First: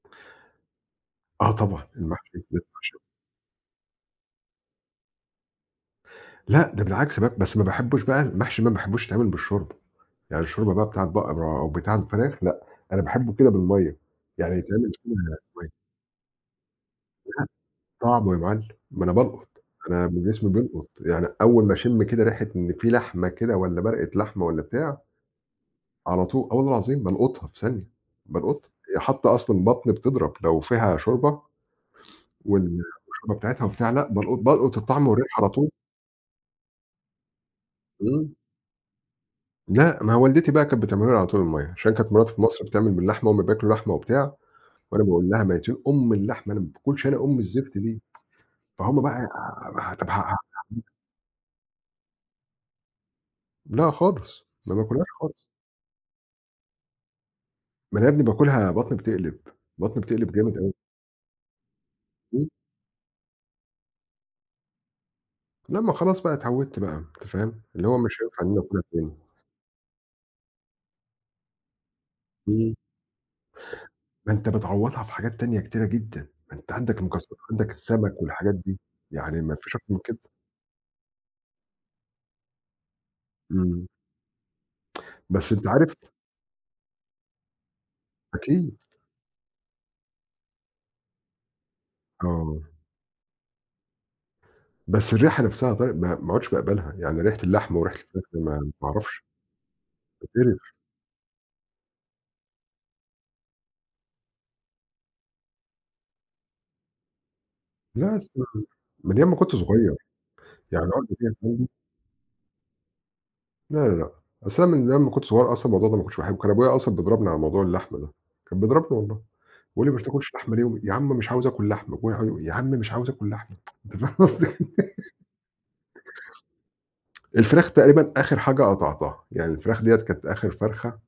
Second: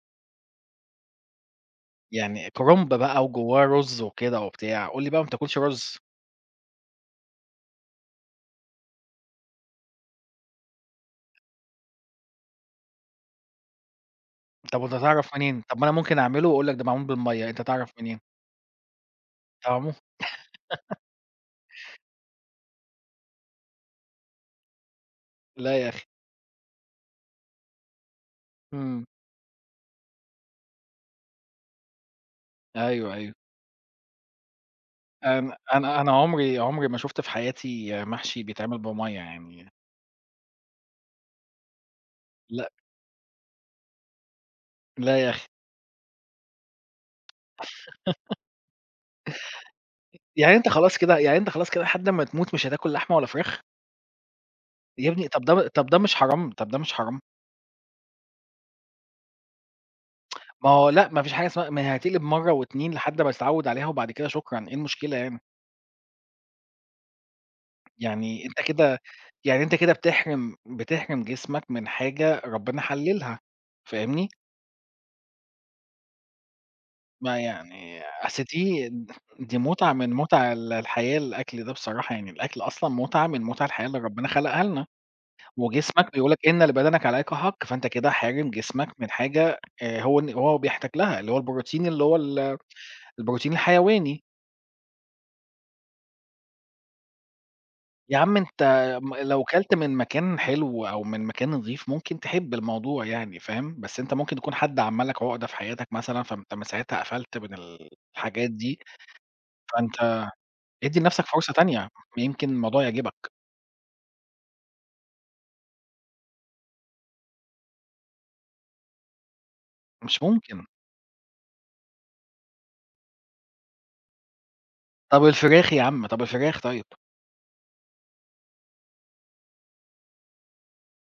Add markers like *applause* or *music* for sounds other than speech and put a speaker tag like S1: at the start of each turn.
S1: آه طبعًا المحشي.
S2: يعني كُرنب
S1: *unintelligible*
S2: بقى وجواه رز وكده وبتاع، قُل لي بقى ما بتاكلش رز.
S1: لأ، ده بالعكس بقى بس ما باحبش بقى المحشي ما باحبوش يتعمل بالشوربة، يعني الشوربة بقى بتاع البقرة أو بتاع الفراخ لأ، أنا باحبه كده بالمَيّة، يعني
S2: طَب
S1: يتعمل
S2: وأنت
S1: في
S2: هتعرف منين؟
S1: المَيّة.
S2: طَب ما أنا ممكن أعمله وأقول لك ده معمول
S1: *unintelligible*
S2: بالمَيّة، أنت هتعرف منين؟
S1: طعمه يا معلّم، ما أنا بالقُط،
S2: طعمه؟
S1: أنا من جسمي بيلقط،
S2: *laughs*
S1: يعني أوّل ما أشم كده ريحة إن في لحمة كده والّا مَرقة لحمة والّا بتاع
S2: لأ يا أخي.
S1: على طول، آه والله العظيم بَالقُطها في ثانية، بالقطها، ي
S2: امم.
S1: حتّى أصلًا البطن بتضرب لو فيها شوربة، وال
S2: أيوه، أيوه.
S1: والشوربة بتاعتها وبتاع لأ بَالقُط بَالقُط الطعم والريحة على
S2: أنا
S1: طول.
S2: أنا أنا عُمري عُمري ما شُفت في حياتي
S1: امم.
S2: محشي بيتعمل بمَيّة يعني
S1: لأ، ما هي والدتي بقى كانت بتعمله لي على طول المَيّة عشان كانت مراتي في مصر
S2: لأ.
S1: بتعمل باللحمة، هُم بياكلوا لحمة وبتاع، وأنا
S2: لا
S1: باقول
S2: يا
S1: لها
S2: أخي.
S1: ميتين أُم اللحمة أنا ما باكلش أنا أم الزفت دي،
S2: *laughs*
S1: فهُم بقى
S2: يعني أنت
S1: *unintelligible*
S2: خلاص كده يعني أنت خلاص كده لحد أمّا تموت مش هتاكل لحمة ولا فراخ؟
S1: لأ خالص، ما باكلهاش
S2: يا ابني
S1: خالص.
S2: طَب ده طَب ده مش حرام طَب ده مش حرام؟
S1: ما أنا يا ابني باكلها بطني بتقلب، بطني بتقلب
S2: *tsk*
S1: جامد
S2: ما
S1: أوي.
S2: هو لأ ما فيش حاجة اسمها ما هي هتيجي
S1: امم.
S2: بِمرّة و2 لحد ما هتتعود عليها وبعد كده شكرًا إيه المشكلة هنا؟
S1: لأ ما خلاص بقى اتعودت بقى أنت فاهم، اللي هو مش هينفع
S2: يعني
S1: إن أنا
S2: أنت
S1: آكلها
S2: كده
S1: تاني.
S2: يعني أنت كده بتحرِم بتحرِم جسمك من حاجة
S1: امم.
S2: ربنا حللها، فاهمني؟
S1: ما أنت بتعوضها في حاجات تانية كتيرة جدًا، ما أنت عندك المكسر
S2: ما
S1: وعندك
S2: يعني
S1: السمك
S2: أصل
S1: والحاجات دي،
S2: دي
S1: يعني ما
S2: دي
S1: فيش أكتر
S2: مُتعة
S1: من
S2: من
S1: كده.
S2: مُتع ال الحياة الأكل ده بصراحة يعني الأكل أصلًا مُتعة من مُتع الحياة
S1: امم.
S2: اللي ربنا خلقها لنا،
S1: *tsk* بس أنت عارف
S2: وجسمك بيقول لك إن لبدنك عليك حق، فأنت كده حارم
S1: أكيد.
S2: جسمك من حاجة آآ، هو إن هو بيحتاج لها اللي هو البروتين اللي هو ال
S1: آه.
S2: البروتين الحيواني.
S1: بس الريحة نفسها يا طارق ما ما عُدتش باقَبَلها يعني ريحة اللحمة وريحة
S2: يا
S1: الفراخ
S2: عم
S1: دي ما
S2: أنت
S1: ما
S2: م
S1: اعرفش.
S2: لو كلت من مكان
S1: باتقرف.
S2: حلو أو من مكان نضيف، ممكن تحب الموضوع يعني فاهم، بس أنت ممكن يكون حد عمل لك عُقدة في حياتك مثلًا فأنت من ساعتها قفلت من ال
S1: لأ أصل
S2: الحاجات دي،
S1: من أيام ما كُنت صغير،
S2: فأنت
S1: يعني
S2: ادِّي
S1: العقدة
S2: لنفْسك
S1: دِيَّة
S2: فرصة
S1: عندي
S2: تانية، ما يمكن الموضوع يعجبك!
S1: لا، لا، لأ، أصل أنا من أيّام ما كٌنت صغيّر أصلًا الموضوع ده ما كُنتش باحبه، كان أبويا أصلًا بيضربني على موضوع اللحمة ده، كان بيضربني والله، بيقول لي ما
S2: مش
S1: بتاكلش لحمة ليه
S2: ممكن.
S1: وم يا عم مش عاوز آكل لحمة ويقع يا عم مش عاوز آكل لحمة، *tsk* أنت فاهم قصدي؟
S2: طَب
S1: *laughs*
S2: الفراخ يا عم، طَب الفراخ طيّب؟
S1: الفراخ تقريبًا آخر حاجة قطعتها، يعني الفراخ ديّة كانت آخر فرخة